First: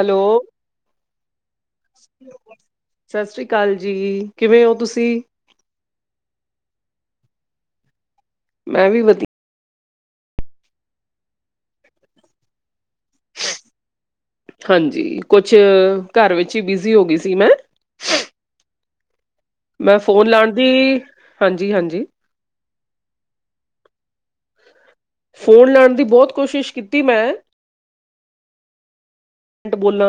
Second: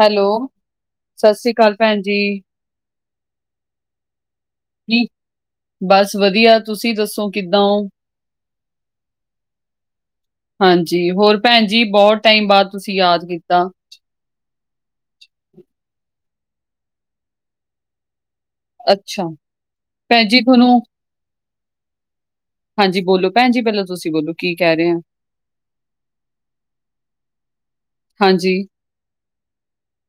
Hello, ਸਸ ਰੀ ਕਾਲ। ਸਸ ਰੀ ਕਾਲ ਜੀ, ਕਿਵੇਂ ਓਂ ਜੀ ਤੁਸੀਂ- ਬਸ ਵਦੀਆਂ ਤੁਸੀਂ ਦੱਸੋ ਕਿੱਦਾਂ ਓਂ। ਮੈਂ ਵੀ ਵਦੀ ਹਾਂਜੀ, ਹੋਰ ਭੈਣ ਜੀ ਬਹੁ ਟਾਈਮ ਬਾਦ ਤੁਸੀਂ ਯਾਦ ਕੀਤਾ। ਹਾਂਜੀ, ਕੁਛ ਘਰ ਵਿੱਚ ਈ ਬਿਜ਼ੀ ਹੋ ਗਈ ਸੀ ਮੈਂ। ਅੱਛਾ। ਮੈਂ ਭੈਣ ਫੋਨ ਜੀ ਲਾਨ ਦੀ, ਤੁਹਾਨੂੰ ਹਾਂਜੀ-ਹਾਂਜੀ। ਹਾਂਜੀ ਬੋਲੋ ਭੈਨ ਜੀ ਪੈਲਾਂ ਤੁਸੀਂ ਬੋਲੋ ਕੀ ਕੈ ਰਏ ਓਂ। ਫੋਨ ਲਾਣ ਦੀ ਬੋਤ ਕੋਸ਼ਿਸ਼ ਕੀਤੀ ਮੈਂ। ਹਾਂਜੀ। [unintelligible] ਬੋਲਾਂ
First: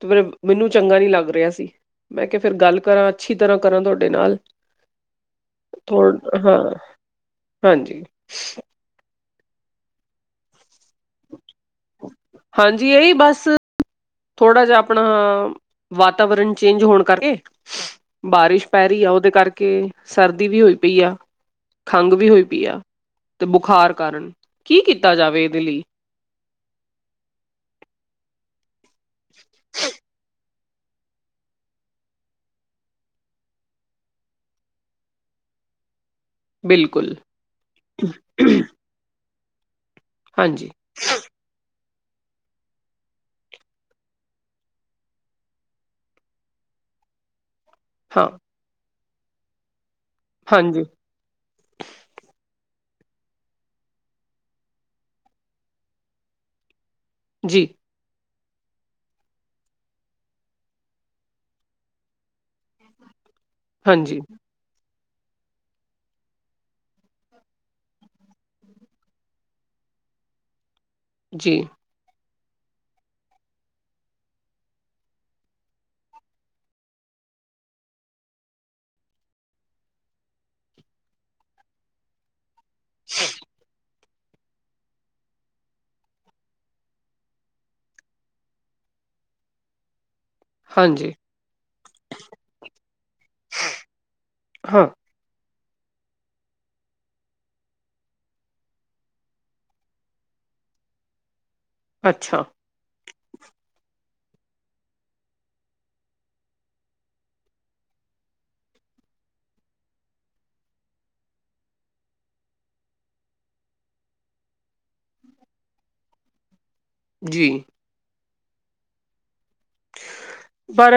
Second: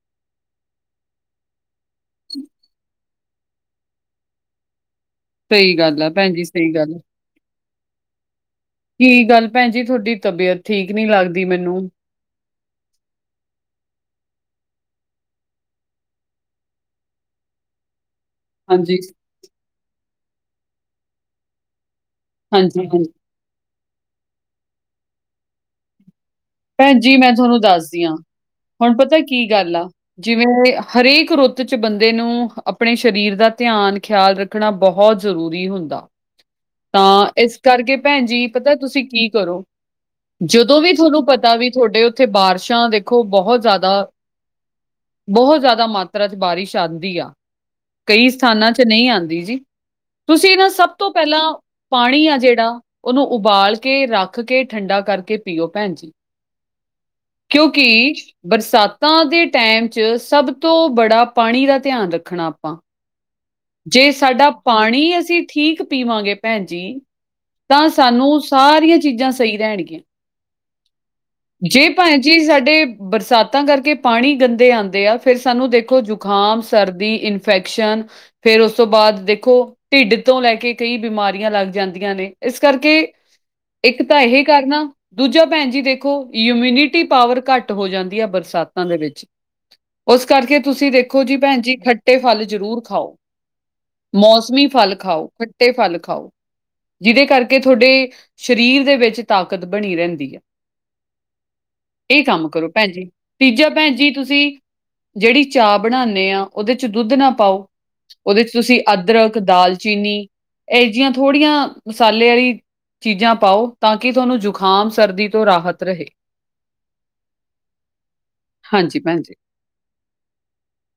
ਤੇ ਫੇਰ ਮੈਨੂੰ ਚੰਗਾ ਨੀ ਲੱਗ ਰਿਆ ਸੀ। ਮੈਂ ਕਿਆ ਫੇਰ ਗੱਲ ਕਰਾਂ ਅੱਛੀ ਤਰ੍ਹਾਂ ਕਰਾਂ ਤੁਆਡੇ ਨਾਲ। ਸਹੀ ਗੱਲ ਆ ਭੈਣ ਥੋੜਾਂ ਜੀ ਹਾਂ, ਸਹੀ ਗੱਲ ਆ। ਹਾਂਜੀ। ਕੀ ਗੱਲ ਭੈਨ ਜੀ ਥੋਡੀ ਤਬੀਅਤ ਠੀਕ ਨੀ ਲੱਗਦੀ ਮੈਨੂੰ। ਹਾਂਜੀ ਏਈ ਬਸ ਥੋੜਾ ਜਾ ਆਪਨਾ ਵਾਤਾਵਰਨ ਚੇਂਜ ਹੋਨ ਕਰਕੇ ਬਾਰਿਸ਼ ਪੈ ਹਾਂਜੀ, ਰਈ ਐ ਓਦੇ ਕਰਕੇ ਸਰਦੀ ਵੀ ਹੋਈ ਪਈ ਆ। ਖੰਘ ਵੀ ਹੋਈ ਪਈ ਆ, ਹਾਂਜੀ, ਹਾਂਜੀ। ਤੇ ਬੁਖਾਰ ਕਾਰਨ ਕੀ ਕੀਤਾ ਜਾਵੇ ਏਦੇ ਲਈ। ਭੈਨ ਜੀ ਮੈਂ ਥੋਨੂੰ ਦੱਸਦੀ ਆਂ, ਹੁਨ ਪਤਾ ਕੀ ਗੱਲ ਆ ਜਿਵੇਂ ਹਰੇਕ ਰੁੱਤ ਚ ਬੰਦੇ ਨੂੰ ਆਪਨੇ ਸਰੀਰ ਦਾ ਧਿਆਨ ਖਿਆਲ ਰੱਖਨਾ ਬਹੁ ਜ਼ਰੂਰੀ ਹੁੰਦਾ। ਬਿਲਕੁਲ ਤਾਂ ਇਸ ਕਰਕੇ ਭੈਨ ਜੀ ਪਤਾ ਤੁਸੀਂ ਕੀ ਕਰੋ, ਹਾਂਜੀ ਜਦੋਂ ਵੀ ਤੁਹਾਨੂੰ ਪਤਾ ਵੀ ਥੋਡੇ ਓਥੇ ਬਾਰਿਸ਼ਾਂ ਦੇਖੋ ਬਹੁ ਜ਼ਾਦਾ ਬਹੁ ਜ਼ਾਦਾ ਮਾਤਰਾ ਚ ਬਾਰਿਸ਼ ਆਂਦੀ ਆ। ਹਾਂ ਕਈ ਸਥਾਨਾਂ ਚ ਨਈ ਆਂਦੀ ਜੀ, ਤੁਸੀਂ ਏਨਾਂ ਹਾਂਜੀ ਸਬ ਤੋਂ ਪੈਲਾਂ- ਪਾਨੀ ਆ ਜੇੜਾ ਓਨੂੰ ਉਬਾਲ ਕੇ ਰੱਖ ਕੇ ਠੰਡਾ ਕਰਕੇ ਪੀਓ ਭੈਨ ਜੀ। ਜੀ ਕਿਓਂਕਿ ਬਰਸਾਤਾਂ ਦੇ ਟੈਮ ਚ ਸਬ ਤੋਂ ਬੜਾ ਪਾਨੀ ਦਾ ਧਿਆਨ ਰੱਖਨਾ ਆਪਾਂ। ਜੇ ਹਾਂਜੀ ਸਾਡਾ ਪਾਨੀ ਅਸੀਂ ਠੀਕ ਪੀਵਾਂਗੇ ਭੈਨ ਜੀ ਤਾਂ ਸਾਨੂੰ ਸਾਰੀਆਂ ਚੀਜ਼ਾਂ ਸਈ ਰਹਿਗੀਆਂ, ਜੀ ਜੇ ਭੈਨ ਜੀ ਸਾਡੇ ਬਰਸਾਤਾਂ ਕਰਕੇ ਪਾਨੀ ਗੰਦੇ ਆਂਦੇ ਆ ਫੇਰ ਸਾਨੂੰ ਦੇਖੋ ਜ਼ੁਖਾਮ ਸਰਦੀ ਇਨ ਫੈਕਸ਼ਨ ਫੇਰ ਓਸ ਤੋਂ ਬਾਦ ਦੇਖੋ ਢਿੱਡ ਤੋਂ ਲੈ ਕੇ ਕਈ ਬਿਮਾਰੀਆਂ ਲੱਗ ਜਾਂਦੀਆਂ ਨੇ। ਏਸ ਕਰਕੇ ਇੱਕ ਤਾਂ ਏਹੇ ਕਰਨਾ ਦੂਜਾ ਭੈਨ ਜੀ ਦੇਖੋ ਯੂਮੀਨਿਟੀ ਪਾਵਰ ਘੱਟ ਹੋ ਜਾਂਦੀ ਐ ਬਰਸਾਤਾਂ ਦੇ ਵਿੱਚ। ਉਸ ਕਰਕੇ ਤੁਸੀਂ ਹਾਂਜੀ ਦੇਖੋ ਜੀ ਭੈਨ ਜੀ ਖੱਟੇ ਫਲ ਜ਼ਰੂਰ ਖਾਓ। ਮੌਸਮੀ ਹਾਂ ਫਲ ਖਾਓ, ਖੱਟੇ ਫਲ ਖਾਓ। ਜਿਦੇ ਕਰਕੇ ਥੋਡੇ ਸਰੀਰ ਦੇ ਵਿੱਚ ਤਾਕਤ ਬਨੀ ਰੈਂਦੀ ਐ। ਏ ਅੱਛਾ ਕੰਮ ਕਰੋ। ਭੈਨ ਜੀ ਤੀਜਾ ਭੈਨ ਜੀ ਤੁਸੀਂ ਜੇੜੀ ਚਾਅ ਬਨਾਨੇ ਆਂ ਓਦੇ ਚ ਦੁੱਧ ਨਾ ਪਾਓ। ਓਦੇ ਚ ਤੁਸੀਂ ਅਦਰਕ, ਦਾਲਚੀਨੀ, ਏਹੇ ਜੀਆਂ ਥੋੜ੍ਹੀਆਂ ਮਸਾਲੇ ਆਲੀ ਚੀਜ਼ਾਂ ਪਾਓ ਤਾਂ ਕਿ ਤੁਹਾਨੂੰ ਜ਼ੁਕਾਮ ਸਰਦੀ ਤੋਂ ਰਾਹਤ ਰਹੇ, ਜੀ। ਹਾਂਜੀ, ਭੈਣਜੀ। ਪਰ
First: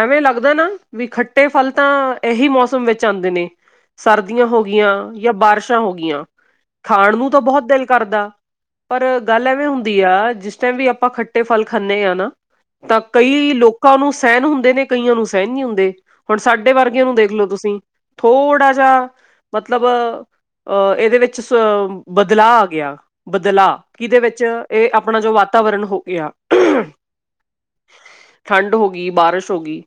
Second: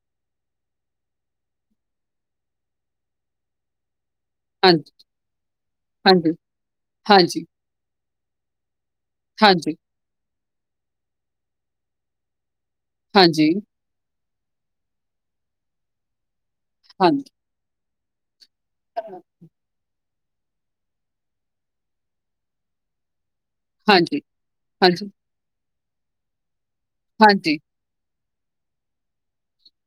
ਐਵੇਂ ਲੱਗਦਾ ਨਾ ਵੀ ਖੱਟੇ ਫਲ ਤਾਂ ਏਹੀ ਮੌਸਮ ਵਿੱਚ ਆਂਦੇ ਨੇ। ਸਰਦੀਆਂ ਹੋ ਹਾਂਜੀ, ਗਈਆਂ ਜਾਂ ਬਾਰਿਸ਼ਾਂ ਹੋ ਗਈਆਂ। ਹਾਂਜੀ, ਖਾਣ ਨੂੰ ਤਾਂ ਹਾਂਜੀ, ਬਹੁਤ ਦਿਲ ਕਰਦਾ ਪਰ ਗੱਲ ਐ ਵੇਂ ਹਾਂਜੀ, ਹੁਣ ਜਾ ਜਿਸ ਟਾਈਮ ਵੀ ਆਪਾਂ ਖੱਟੇ ਫਲ ਖਾਣੇ ਆ ਨਾ ਤਾਂ ਕਈ ਹਾਂਜੀ, ਲੋਕਾਂ ਨੂੰ ਸਹਿਣ ਹੁੰਦੇ ਨੇ ਕਈਆਂ ਨੂੰ ਸਹਿਣ ਨਹੀ ਹੁੰਦੇ। ਹੁਣ ਸਾਡੇ ਵਰਗੇ ਨੂੰ ਹਾਂਜੀ, ਦੇਖ ਲੋ ਤੁਸੀਂ ਥੋੜਾ ਜਾ ਮਤਲਬ ਅਹ ਇਹਦੇ ਵਿੱਚ ਬਦਲਾਅ ਆ ਗਿਆ ਬਦਲਾਅ ਕੀ ਦੇ ਹਾਂਜੀ, ਵਿੱਚ ਇਹ ਹਾਂਜੀ, ਆਪਣਾ ਜੋ ਵਾਤਾਵਰਨ ਹੋ ਗਿਆ ਹਾਂਜੀ। ਠੰਡ ਹੋ ਗਈ, ਬਾਰਿਸ਼ ਹੋ ਗਈ,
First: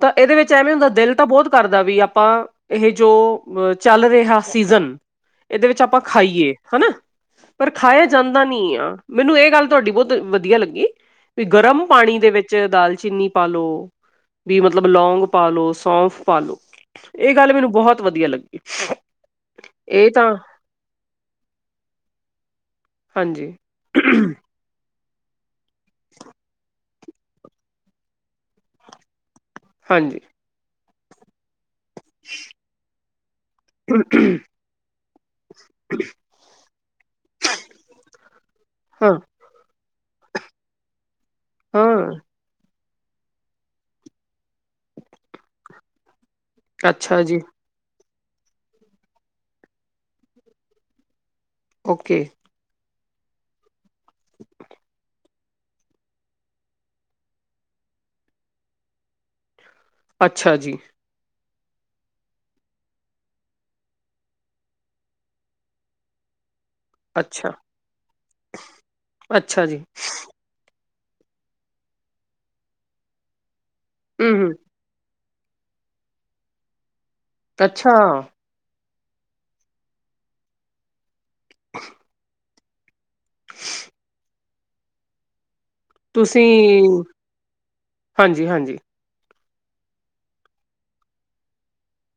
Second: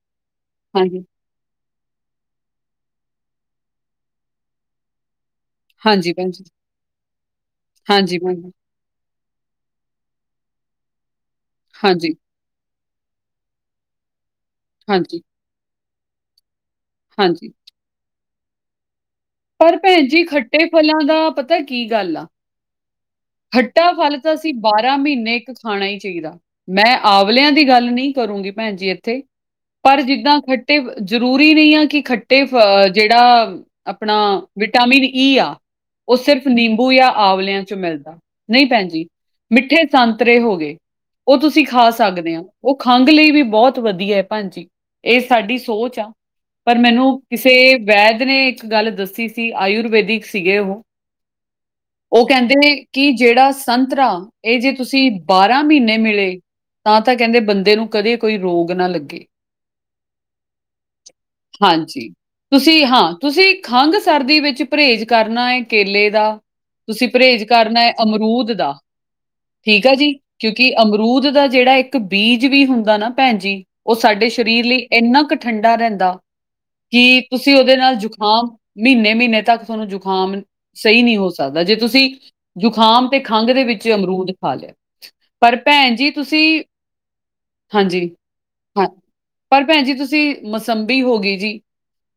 ਤਾਂ ਇਹਦੇ ਵਿੱਚ ਐਵੇਂ ਹੁੰਦਾ ਹਾਂਜੀ, ਦਿਲ ਤਾਂ ਬਹੁਤ ਕਰਦਾ ਵੀ ਆਪਾਂ ਇਹ ਜੋ ਚੱਲ ਰਿਹਾ ਸੀਜਨ ਇਹਦੇ ਵਿੱਚ ਆਪਾਂ ਹਾਂਜੀ ਭੈਣ ਜੀ, ਖਾਈਏ ਹੈਨਾ, ਪਰ ਖਾਇਆ ਹਾਂਜੀ ਭੈਣ ਜਾਂਦਾ ਜੀ, ਨੀ ਆ। ਮੈਨੂੰ ਇਹ ਗੱਲ ਤੁਹਾਡੀ ਬਹੁਤ ਵਧੀਆ ਲੱਗੀ ਵੀ ਗਰਮ ਹਾਂਜੀ, ਪਾਣੀ ਦੇ ਵਿੱਚ ਦਾਲਚੀਨੀ ਪਾ ਲੋ ਵੀ ਮਤਲਬ ਹਾਂਜੀ, ਲੌਂਗ ਪਾ ਲੋ ਸੌਂਫ ਪਾ ਲੋ, ਇਹ ਹਾਂਜੀ। ਗੱਲ ਮੈਨੂੰ ਬਹੁਤ ਵਧੀਆ ਲੱਗੀ। ਪਰ ਭੈਣ ਇਹ ਜੀ ਤਾਂ ਖੱਟੇ ਫਲਾਂ ਦਾ ਪਤਾ ਕੀ ਗੱਲ ਆ ਹਾਂਜੀ ਖੱਟਾ ਫਲ ਤਾਂ ਅਸੀਂ ਬਾਰਾਂ ਮਹੀਨੇ ਇੱਕ ਖਾਣਾ ਹੀ ਚਾਹੀਦਾ ਮੈਂ ਆੰਵਲਿਆਂ ਦੀ ਗੱਲ ਨਹੀ ਕਰੂੰਗੀ ਭੈਣ ਜੀ ਇੱਥੇ ਪਰ ਹਾਂਜੀ ਜਿੱਦਾਂ ਖਟ ਤੇ ਜਰੂਰੀ ਨੀ ਆ ਕਿ ਖੱਟੇ ਫ ਜਿਹੜਾ ਆਪਣਾ ਵਿਟਾਮਿਨ ਈ ਆ, ਉਹ ਸਿਰਫ ਨਿੰਬੂ ਜਾਂ ਆੰਵਲਿਆਂ ਚੋਂ ਮਿਲਦਾ ਨਹੀਂ ਭੈਣਜੀ ਹਾਂ ਮਿੱਠੇ ਸੰਤਰੇ ਹੋ ਗਏ ਉਹ ਤੁਸੀਂ ਖਾ ਹਾਂ ਸਕਦੇ ਓ ਉਹ ਖੰਘ ਲਈ ਵੀ ਬਹੁਤ ਵਧੀਆ ਏ ਭੈਣਜੀ, ਇਹ ਸਾਡੀ ਸੋਚ ਆ ਪਰ ਮੈਨੂੰ ਅੱਛਾ ਜੀ ਕਿਸੇ ਵੈਦ ਨੇ ਇੱਕ ਗੱਲ ਦੱਸੀ ਸੀ ਆਯੁਰਵੈਦਿਕ ਸੀਗੇ ਉਹ ਓ ਓਕੇ ਕਹਿੰਦੇ ਕਿ ਜਿਹੜਾ ਸੰਤਰਾ ਇਹ ਜੇ ਤੁਸੀ ਬਾਰਾਂ ਮਹੀਨੇ ਮਿਲੇ ਤਾਂ ਤਾਂ ਕਹਿੰਦੇ ਬੰਦੇ ਨੂੰ ਕਦੇ ਕੋਈ ਰੋਗ ਨਾ ਲੱਗੇ। ਅੱਛਾ ਜੀ। ਹਾਂਜੀ। ਤੁਸੀਂ ਹਾਂ ਤੁਸੀਂ ਖੰਘ, ਸਰਦੀ ਵਿੱਚ ਪਰਹੇਜ਼ ਕਰਨਾ ਏ ਕੇਲੇ ਦਾ ਤੁਸੀਂ ਪਰਹੇਜ਼ ਅੱਛਾ ਕਰਨਾ ਅਮਰੂਦ ਦਾ, ਠੀਕ ਆ ਜੀ। ਕਿਉਂਕਿ ਅਮਰੂਦ ਦਾ ਜਿਹੜਾ ਇੱਕ ਬੀਜ ਵੀ ਹੁੰਦਾ ਨਾ ਭੈਣ ਜੀ, ਉਹ ਸਾਡੇ ਹੂੰ ਹੂੰ ਸਰੀਰ ਲਈ ਏਨਾ ਕੁ ਠੰਡਾ ਰਹਿੰਦਾ ਕਿ ਤੁਸੀਂ ਉਹਦੇ ਅੱਛਾ ਨਾਲ ਜੁਕਾਮ ਮਹੀਨੇ ਮਹੀਨੇ ਤੱਕ ਜ਼ੁਕਾਮ ਸਹੀ ਨਹੀ ਹੋ ਸਕਦਾ ਜੇ ਤੁਸੀਂ ਜ਼ੁਕਾਮ ਤੇ ਖੰਘ ਦੇ ਵਿੱਚ ਅਮਰੂਦ ਖਾ ਲਿਆ। ਪਰ ਭੈਣ ਜੀ ਤੁਸੀਂ, ਹਾਂਜੀ ਹਾਂ ਪਰ ਭੈਣ ਜੀ ਤੁਸੀਂ ਮਸੰਬੀ ਹੋਗੀ ਜੀ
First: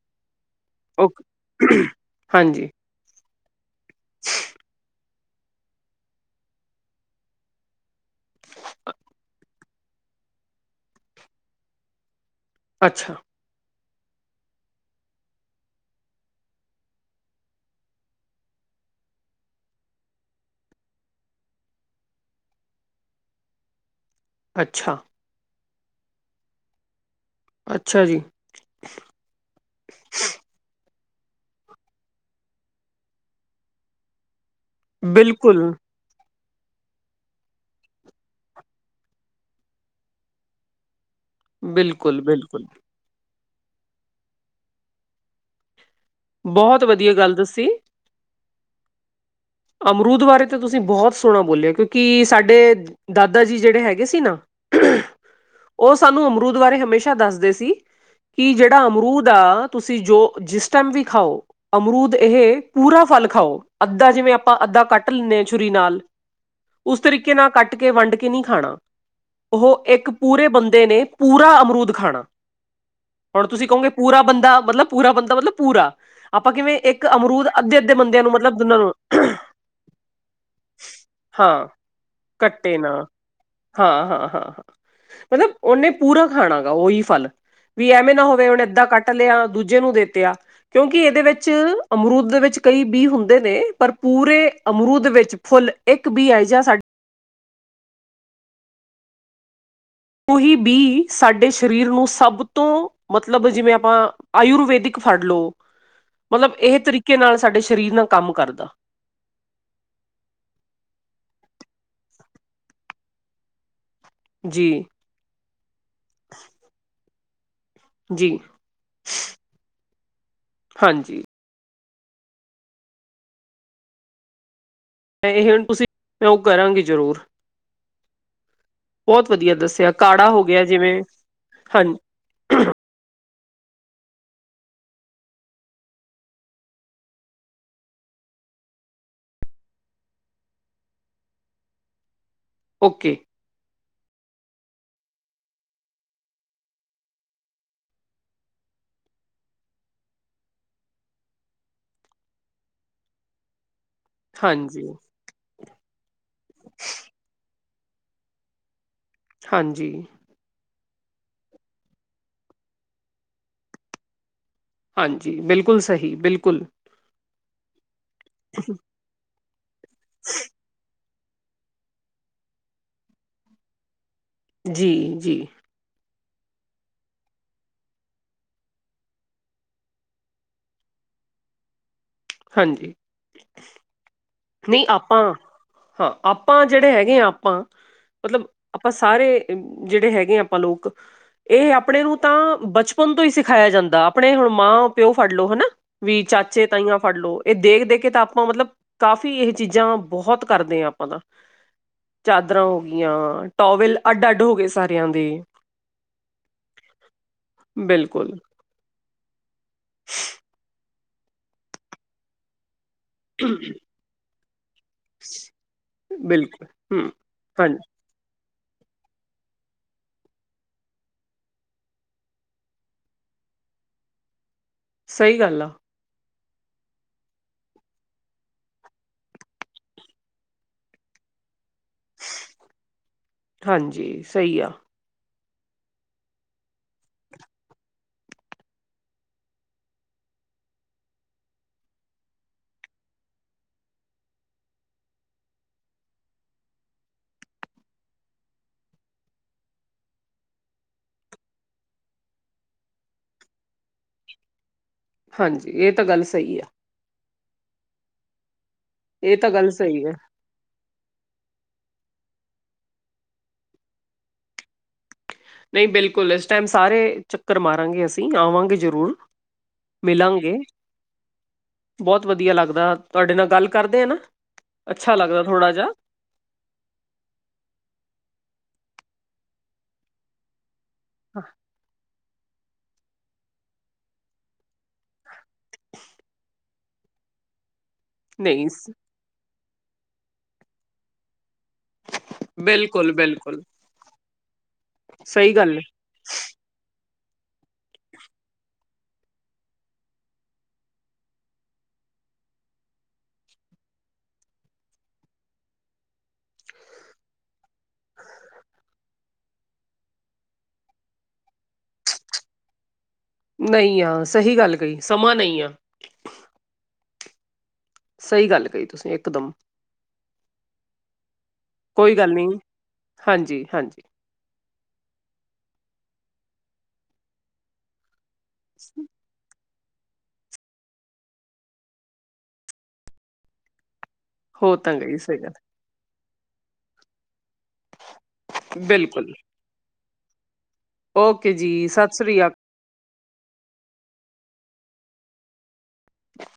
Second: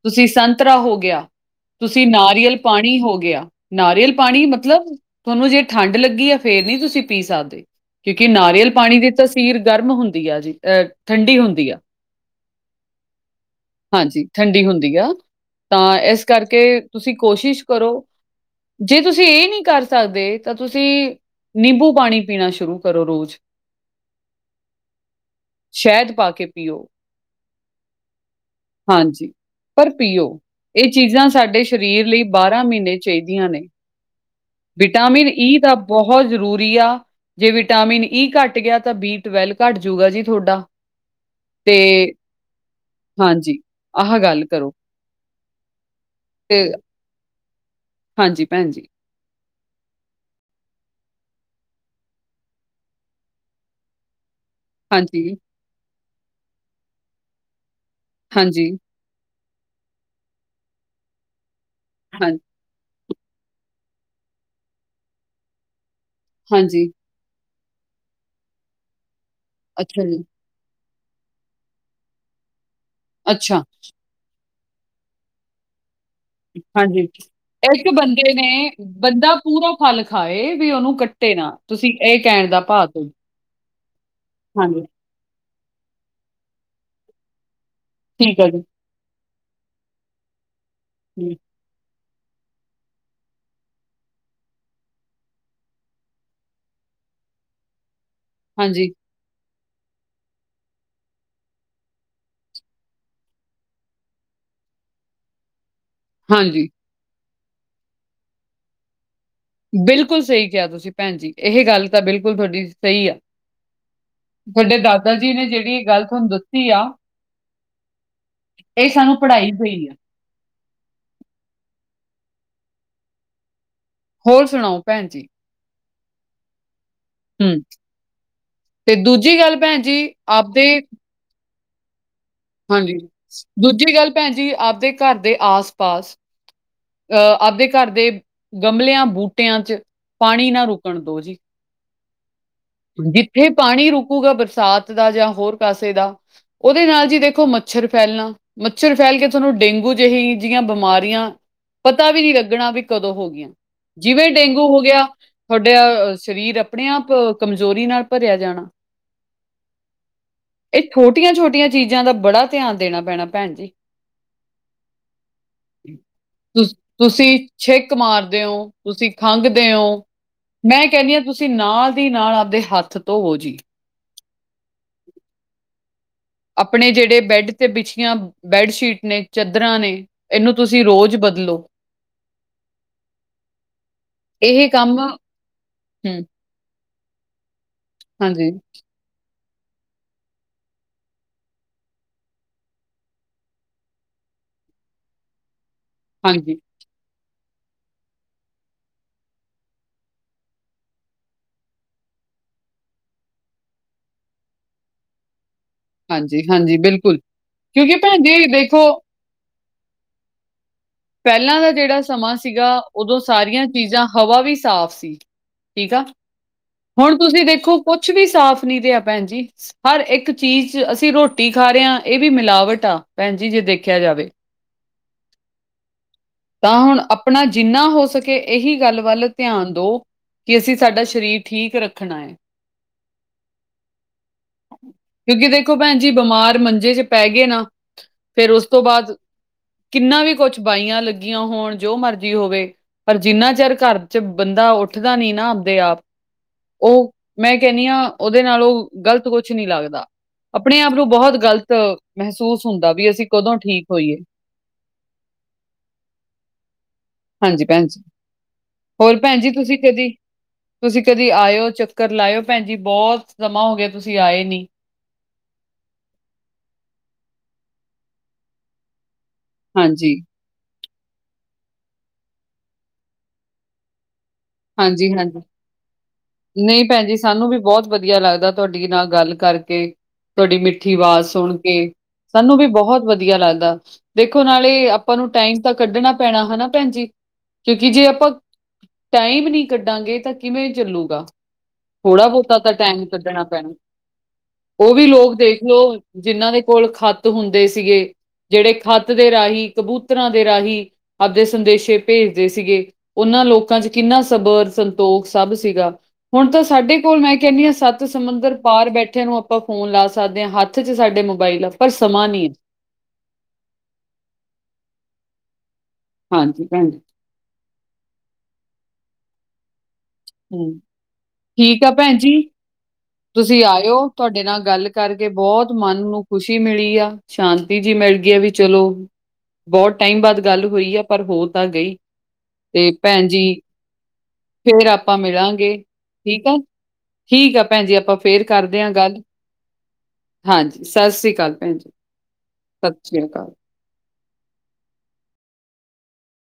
ਤੁਸੀਂ ਸੰਤਰਾ ਹੋ ਗਿਆ, ਓਕੇ ਤੁਸੀਂ ਨਾਰੀਅਲ ਹਾਂਜੀ ਪਾਣੀ ਹੋ ਗਿਆ ਨਾਰੀਅਲ ਪਾਣੀ ਮਤਲਬ ਤੁਹਾਨੂੰ ਜੇ ਠੰਢ ਲੱਗੀ ਐ ਫੇਰ ਨੀ ਤੁਸੀਂ ਪੀ ਸਕਦੇ। ਕਿਉਂਕਿ ਨਾਰੀਅਲ ਪਾਣੀ ਦੀ ਤਾਸੀਰ ਗਰਮ ਹੁੰਦੀ ਆ ਜੀ ਅਹ ਠੰਡੀ ਹੁੰਦੀ ਆ। ਅੱਛਾ। ਹਾਂਜੀ, ਠੰਡੀ ਹੁੰਦੀ ਆ ਤਾਂ, ਇਸ ਕਰਕੇ ਤੁਸੀ ਕੋਸ਼ਿਸ਼ ਕਰੋ, ਜੇ ਤੁਸੀ ਇਹ ਨਹੀ ਕਰ ਸਕਦੇ ਤਾਂ ਤੁਸ,। ਨਿੰਬੂ ਪਾਣੀ ਪੀਣਾ ਸ਼ੁਰੂ ਕਰੋ ਰੋਜ਼। ਅੱਛਾ। ਸ਼ਹਦ ਪਾ ਕੇ ਪੀਓ। ਅੱਛਾ ਜੀ। ਹਾਂਜੀ, ਪਰ ਪੀਓ, ਇਹ ਚੀਜ਼ਾਂ ਸਾਡੇ ਸਰੀਰ ਲਈ ਬਾਰਾਂ ਮਹੀਨੇ ਚਾਹੀਦੀਆਂ ਨੇ, ਵਿਟਾਮਿਨ- ਈ ਬਿਲਕੁਲ ਦਾ ਬਹੁਤ ਜ਼ਰੂਰੀ ਆ ਜੇ ਵਿਟਾਮਿਨ ਈ ਘੱਟ ਗਿਆ ਤਾਂ, ਬੀ ਟਵੈਲਵ ਘੱਟ ਜੂਗਾ ਜੀ ਤੁਹਾਡਾ। ਤੇ ਬਿਲਕੁਲ -ਬਿਲਕੁਲ। ਹਾਂਜੀ, ਆਹਾ ਗੱਲ ਕਰੋ। ਤੇ ਬਹੁਤ ਵਧੀਆ ਗੱਲ ਦੱਸੀ। ਹਾਂਜੀ ਭੈਣ ਜੀ। ਅਮਰੂਦ ਬਾਰੇ ਤਾਂ ਤੁਸੀਂ ਬਹੁਤ ਸੋਹਣਾ ਬੋਲਿਆ ਕਿਉਂਕਿ ਸਾਡੇ ਦਾਦਾ ਜੀ ਜਿਹੜੇ ਹੈਗੇ ਸੀ ਨਾ ਹਾਂਜੀ। ਉਹ ਸਾਨੂੰ ਅਮਰੂਦ ਬਾਰੇ ਹਮੇਸ਼ਾ ਦੱਸਦੇ ਸੀ, ਕਿ ਹਾਂਜੀ, ਜਿਹੜਾ ਅਮਰੂਦ ਆ, ਤੁਸੀਂ ਜੋ ਜਿਸ ਟਾਈਮ ਵੀ ਖਾਓ ਅਮਰੂਦ ਹਾਂ ਇਹ ਪੂਰਾ ਫਲ ਖਾਓ ਅੱਧਾ ਜਿਵੇਂ ਆਪਾਂ ਅੱਧਾ ਕੱਟ ਲੈਂਦੇ ਹਾਂ ਛੂਰੀ ਨਾਲ, ਹਾਂਜੀ। ਉਸ ਤਰੀਕੇ ਨਾਲ ਕੱਟ ਕੇ, ਵੱਡ ਕੇ, ਨਹੀਂ ਖਾਣਾ ਉਹ ਅੱਛਾ ਇੱਕ ਜੀ, ਪੂਰੇ ਬੰਦੇ ਨੇ, ਪੂਰਾ ਅਮਰੂਦ ਖਾਣਾ, ਹੁਣ ਅੱਛਾ, ਤੁਸੀਂ ਕਹੋਗੇ ਪੂਰਾ ਬੰਦਾ, ਮਤਲਬ ਪੂਰਾ ਬੰਦਾ, ਮਤਲਬ ਪੂਰਾ, ਆਪਾਂ ਕਿਵੇਂ ਇੱਕ ਹਾਂਜੀ। ਅਮਰੂਦ ਅਧੇ ਇੱਕ -ਅਧੇੰ ਬੰਦਿਆਂ ਨੂੰ ਬੰਦੇ ਮਤਲਬ ਨੇ ਦੋਨਾਂ ਨੂੰ, ਬੰਦਾ ਪੂਰਾ ਫਲ ਖਾਏ ਵੀ,, ਉਹਨੂੰ ਕੱਟੇ ਹਾਂ ਨਾ ਤੁਸੀਂ ਇਹ ਕਹਿਣ ਦਾ ਕੱਟੇ ਭਾਞ ਨਾ ਦੋ ਹਾਂ ਹਾਂ ਹਾਂ ਮਤਲਬ ਉਹਨੇ ਪੂਰਾ ਖਾਣਾ ਗਾ ਉਹੀ ਫਲ। ਵੀ ਐਵੇਂ ਨਾ ਠੀਕ ਹੋਵੇ ਆ ਹੁਣ ਅੱਦਾਂ ਕੱਟ ਲਿਆ ਦੂਜੇ ਨੂੰ ਦੇਤਾਿਆ ਕਿਉਂਕਿ ਇਹਦੇ ਜੀ, ਵਿੱਚ ਅਮਰੂਦ ਦੇ ਵਿੱਚ ਕਈ ਬੀ ਹੁੰਦੇ ਨੇ, ਪਰ ਪੂਰੇ ਅਮਰੂਦ ਵਿੱਚ ਫੁੱਲ ਇੱਕ ਬੀਆਿਹਾ ਸਾਡਾ। ਹਾਂਜੀ। ਉਹੀ ਬੀ ਸਾਡੇ ਸ਼ਰੀਰ ਨੂੰ ਸਭ ਤੋਂ ਮਤਲਬ ਜਿਵੇਂ ਆਪਾਂ ਆਯੁਰਵੇੈਦਿਕ ਫੜ ਲਓ ਮਤਲਬ ਹਾਂਜੀ। ਇਹ ਤਰੀਕੇ ਨਾਲ ਸਾਡੇ ਸ਼ਰੀਰ ਨਾਲ ਕੰਮ ਕਰਦਾ। ਬਿਲਕੁਲ ਸਹੀ ਕਿਹਾ ਤੁਸੀਂ ਭੈਣ ਜੀ, ਇਹ ਗੱਲ ਤਾਂ ਬਿਲਕੁਲ ਤੁਹਾਡੀ ਸਹੀ ਆ। ਤੁਹਾਡੇ ਜੀ, ਦਾਦਾ ਜੀ ਨੇ ਜਿਹੜੀ ਏ ਗੱਲ ਤੁਹਾਨੂੰ ਦੱਸੀ ਆ ਜੀ। ਇਹ ਸਾਨੂੰ ਪੜ੍ਹਾਈ ਹੋਈ ਏ, ਹਾਂਜੀ। ਹੋਰ ਸੁਣਾਓ ਭੈਣ ਜੀ, ਇਹ ਹੁਣ ਤੁਸੀਂ ਤੇ ਉਹ ਕਰਨਗੇ ਜ਼ਰੂਰ। ਹੁ ਤੇ ਬਹੁਤ ਦੂਜੀ ਵਧੀਆ ਗੱਲ ਭੈਣ ਜੀ, ਆਪਦੇ ਹਾਂਜੀ। ਹਾਂਜੀ ਦੂਜੀ ਗੱਲ ਭੈਣ ਜੀ, ਆਪਦੇ ਘਰ ਦੇ ਆਸ ਪਾਸ। ਅਹ ਆਪਦੇ ਘਰ ਦੇ ਗਮਲਿਆਂ, ਬੂਟਿਆਂ ਚ ਪਾਣੀ ਨਾ ਰੁਕਣ ਦੋ ਜੀ। ਓਕੇ ਜਿੱਥੇ ਪਾਣੀ ਰੁਕੂਗਾ ਬਰਸਾਤ ਦਾ ਜਾਂ ਹੋਰ ਕਾਸੇ ਦਾ। ਉਹਦੇ ਨਾਲ ਜੀ ਦੇਖੋ ਮੱਛਰ ਫੈਲਣਾ, ਮੱਛਰ ਫੈਲ ਕੇ ਤੁਹਾਨੂੰ ਡੇਂਗੂ ਜੇਹੀ, ਜਿਹੀਆਂ ਬਿਮਾਰੀਆਂ ਪਤਾ ਵੀ ਨਹੀਂ ਲੱਗਣਾ ਵੀ ਕਦੋਂ ਹੋ ਗਈਆਂ। ਜਿਵੇਂ ਡੇਂਗੂ ਹੋ ਹਾਂਜੀ। ਗਿਆ, ਤੁਹਾਡਾ, ਸਰੀਰ ਆਪਣੇ ਆਪ ਕਮਜ਼ੋਰੀ ਨਾਲ ਭਰਿਆ ਜਾਣਾ। ਹਾਂਜੀ। ਇਹ ਛੋਟੀਆਂ -ਛੋਟੀਆਂ ਚੀਜ਼ਾਂ ਦਾ ਬੜਾ ਧਿਆਨ ਦੇਣਾ ਪੈਣਾ, ਭੈਣ ਜੀ। ਹਾਂਜੀ, ਬਿਲਕੁਲ ਸਹੀ, ਬਿਲਕੁਲ। ਤੁਸ ਤੁਸੀਂ ਛਿੱਕ ਮਾਰਦੇ ਹੋ, ਤੁਸੀਂ ਖੰਘਦੇ ਹੋ, ਮੈਂ ਕਹਿੰਦੀ ਹਾਂ ਤੁਸੀਂ ਤੁਸੀਂ ਨਾਲ ਦੀ ਨਾਲ, ਆਪਦੇ ਹੱਥ ਧੋਵੋ ਜੀ। ਜੀ- ਜੀ। ਆਪਣੇ ਜਿਹੜੇ ਬੈਡ ਤੇ ਵਿਛੀਆਂ, ਬੈਡਸ਼ੀਟ ਨੇ, ਚਾਦਰਾਂ ਨੇ ਇਹਨੂੰ ਤੁਸੀਂ ਰੋਜ਼ ਬਦਲੋ। ਹਾਂਜੀ। ਇਹ ਨਹੀਂ ਕੰਮ ਆਪਾਂ, ਹਾਂ ਹੂੰ, ਆਪਾਂ ਜਿਹੜੇ ਹੈਗੇ ਹ ਆਪਾਂ, ਮਤਲਬ ਹਾਂਜੀ, ਆਪਾਂ ਸਾਰੇ, ਜਿਹੜੇ ਹੈਗੇ ਆ ਆਪਾਂ ਲੋਕ ਇਹ ਆਪਣੇ ਨੂੰ, ਤਾਂ ਬਚਪਨ ਤੋਂ ਹੀ ਸਿਖਾਇਆ ਜਾਂਦਾ, ਆਪਣੇ ਹੁਣ ਮਾਂ -ਪਿਓ ਫੜ ਲਓ ਹਨਾ ਵੀ ਹਾਂਜੀ, ਚਾਚੇ -ਤਾਈਆਂ ਫੜ ਲੋ, ਇਹ ਦੇਖ, ਦੇਖ ਤਾਂ ਆਪਾਂ ਮਤਲਬ ਕਾਫ਼ੀ ਇਹ ਚੀਜ਼ਾਂ, ਬਹੁਤ ਕਰਦੇ ਹਾਂ ਆਪਾਂ ਦਾ ਚਾਦਰਾਂ ਹੋ ਗਈਆਂ, ਟੋਵਲ ਅੱਡ, ਅੱਡ ਹੋ ਗਏ ਸਾਰਿਆਂ ਦੇ ਹਾਂਜੀ- ਹਾਂਜੀ ਬਿਲਕੁਲ ਕਿਉਂਕਿ ਭੈਣ ਬਿਲਕੁਲ ਜੀ ਦੇਖੋ [inaudible] ਪਹਿਲਾਂ ਦਾ ਜਿਹੜਾ ਸਮਾਂ ਸੀਗਾ। ਉਦੋਂ ਸਾਰੀਆਂ ਚੀਜ਼ਾਂ, ਹਵਾ ਵੀ ਸਾਫ਼ ਠੀਕ ਆ ਬਿਲਕੁਲ ਹੂੰ ਹੁਣ ਤੁਸੀਂ ਦੇਖੋ ਹਾਂਜੀ ਕੁਛ ਵੀ ਸਾਫ਼ ਨੀ ਰਿਹਾ ਆ ਭੈਣ ਜੀ ਹਰ ਇੱਕ ਚੀਜ਼, ਅਸੀਂ ਰੋਟੀ ਖਾ ਰਹੇ ਹਾਂ ਇਹ ਵੀ ਮਿਲਾਵਟ ਆ ਭੈਣ ਜੀ ਜੇ ਦੇਖਿਆ ਜਾਵੇ ਸਹੀ ਗੱਲ ਆ ਤਾਂ ਹੁਣ ਆਪਣਾ ਜਿੰਨਾ ਹੋ ਸਕੇ, ਇਹੀ ਗੱਲ ਵੱਲ ਧਿਆਨ ਦਉ ਕਿ ਅਸੀਂ, ਸਾਡਾ ਸਰੀਰ ਠੀਕ ਰੱਖਣਾ ਹੈ। ਹਾਂਜੀ ਸਹੀ ਆ ਕਿਉਂਕਿ ਦੇਖੋ ਭੈਣ ਜੀ ਬਿਮਾਰ ਮੰਜੇ 'ਚ ਪੈ ਗਏ ਨਾ ਫਿਰ ਉਸ ਤੋਂ ਬਾਅਦ ਕਿੰਨਾ ਵੀ ਕੁਛ ਬਾਈਆਂ ਲੱਗੀਆਂ ਹੋਣ, ਜੋ ਮਰਜ਼ੀ ਹੋਵੇ ਪਰ ਜਿੰਨਾ ਚਿਰ, ਘਰ 'ਚ ਬੰਦਾ ਉੱਠਦਾ ਨੀ ਨਾ ਆਪਦੇ ਆਪ ਉਹ ਮੈਂ ਕਹਿੰਦੀ ਹਾਂ ਉਹਦੇ ਨਾਲ ਉਹ ਗ਼ਲਤ ਕੁਛ ਨਹੀਂ ਲੱਗਦਾ ਆਪਣੇ ਆਪ ਨੂੰ ਬਹੁਤ ਗ਼ਲਤ ਮਹਿਸੂਸ ਹੁੰਦਾ ਵੀ ਅਸੀਂ ਕਦੋਂ ਠੀਕ ਹੋਈਏ ਹਾਂਜੀ। ਇਹ ਤਾਂ ਗੱਲ ਸਹੀ ਆ। ਹਾਂਜੀ ਭੈਣ ਜੀ ਹੋਰ ਇਹ ਭੈਣ ਤਾਂ ਜੀ ਗੱਲ ਤੁਸੀਂ ਸਹੀ ਕਦੀ ਹੈ ਤੁਸੀਂ ਕਦੀ ਆਇਓ ਚੱਕਰ ਲਾਇਓ, ਭੈਣ ਜੀ ਬਹੁਤ ਸਮਾਂ ਹੋ ਗਿਆ ਤੁਸੀਂ ਆਏ ਨੀ ਨਹੀਂ ਬਿਲਕੁਲ ਇਸ ਟਾਈਮ ਸਾਰੇ ਚੱਕਰ ਮਾਰਾਂਗੇ ਅਸੀਂ ਆਵਾਂਗੇ ਜ਼ਰੂਰ ਹਾਂਜੀ ਮਿਲਾਂਗੇ ਬਹੁਤ ਵਧੀਆ ਲੱਗਦਾ, ਤੁਹਾਡੇ ਨਾਲ ਗੱਲ ਕਰਦੇ ਨਾ ਹਾਂਜੀ, ਅੱਛਾ ਹਾਂਜੀ। ਲੱਗਦਾ ਥੋੜਾ ਜਿਹਾ ਨਹੀਂ ਭੈਣ ਜੀ, ਸਾਨੂੰ ਵੀ ਬਹੁਤ ਵਧੀਆ ਲੱਗਦਾ ਤੁਹਾਡੀ ਨਾਲ ਗੱਲ ਕਰਕੇ ਤੁਹਾਡੀ ਮਿੱਠੀ ਆਵਾਜ਼ ਸੁਣ ਕੇ ਸਾਨੂੰ ਵੀ ਬਹੁਤ ਵਧੀਆ ਲੱਗਦਾ, ਦੇਖੋ ਨਾਲੇ ਆਪਾਂ ਨੂੰ ਟਾਈਮ ਤਾਂ ਕੱਢਣਾ ਪੈਣਾ ਹਨਾ ਭੈਣ ਜੀ, ਕਿਉਂਕਿ ਜੇ ਆਪਾਂ ਤੇਈਸ ਟਾਈਮ ਨਹੀਂ ਕੱਢਾਂਗੇ ਤਾਂ ਕਿਵੇਂ ਚੱਲੂਗਾ ਥੋੜ੍ਹਾ ਬਹੁਤਾ ਤਾਂ ਟਾਈਮ ਬਿਲਕੁਲ ਕੱਢਣਾ ਬਿਲਕੁਲ ਪੈਣਾ ਉਹ ਵੀ ਲੋਕ ਸਹੀ ਦੇਖ ਗੱਲ ਹੈ ਲਓ ਜਿੰਹਨਾਂ ਦੇ ਕੋਲ ਖੱਤ ਹੁੰਦੇ ਸੀਗੇ ਜਿਹੜੇ ਖੱਤ ਦੇ ਰਾਹੀਂ, ਕਬੂਤਰਾਂ ਦੇ ਰਾਹੀਂ ਆਪਦੇ ਸੰਦੇਸ਼ੇ ਭੇਜਦੇ ਸੀਗੇ, ਉਹਨਾਂ ਲੋਕਾਂ 'ਚ ਕਿੰਨਾ ਸਬਰ, ਸੰਤੋਖ ਸਭ ਸੀਗਾ ਹੁਣ ਤਾਂ ਸਾਡੇ ਕੋਲ ਮੈਂ ਕੈਨੀ ਹਾਂ ਸੱਤ ਸਮੁੰਦਰ ਪਾਰ ਬੈਠੇ ਨੂੰ ਆਪਾਂ ਫ਼ੋਨ ਲਾ ਸਕਦੇ ਹਾਂ ਹੱ ਹੱਥ 'ਚ ਸਾਡੇ ਮੋਬਾਈਲ ਆ ਪਰ ਸਮਾਂ ਨੀ ਐ ਨਈ ਆ ਸਹੀ ਗੱਲ ਕਈ ਸਮਾਂ ਨਈ ਆ ਹਾਂਜੀ ਭੈਣ ਸਈ ਗੱਲ ਕਈ ਤੁਸੀਂ ਇਕਦਮ ਹੂੰ, ਠੀਕ ਆ ਕੋਈ ਭੈਣ ਜੀ, ਗੱਲ ਨਹੀਂ ਤੁਸੀਂ ਹਾਂਜੀ ਹਾਂਜੀ ਆਇਓ ਤੁਆਡੇ ਨਾ ਗੱਲ ਕਰਕੇ ਬੋਤ ਮਨ ਨੂੰ ਖ਼ੁਸ਼ੀ ਮਿਲੀ ਆ ਸ਼ਾਂਤੀ ਜੀ ਮਿਲਗੀ ਐ ਵੀ ਚਲੋ ਬੌਤ ਟਾਈਮ ਬਾਅਦ ਗੱਲ ਹੋਈ ਆ ਪਰ ਹੋ ਤਾਂ ਗਈ ਤੇ ਭੈਣ ਜੀ ਹੋ ਫੇਰ ਤਾਂ ਆਪਾਂ ਗਈ ਸਈ ਆ ਮਿਲਾਂਗੇ ਠੀਕ ਆ ਠੀਕ ਆ ਭੈਣ ਜੀ ਆਪਾਂ ਫੇਰ ਕਰਦੇ ਆ ਗੱਲ ਬਿਲਕੁਲ ਹਾਂਜੀ। ਸਸ ਸ੍ਰੀ ਅਕਾਲ ਓਕੇ ਭੈਣ ਜੀ ਸਤਿ ਸ੍ਰੀ ਅਕਾਲ ਸਸਸ੍ਰੀ ਅਕਾਲ।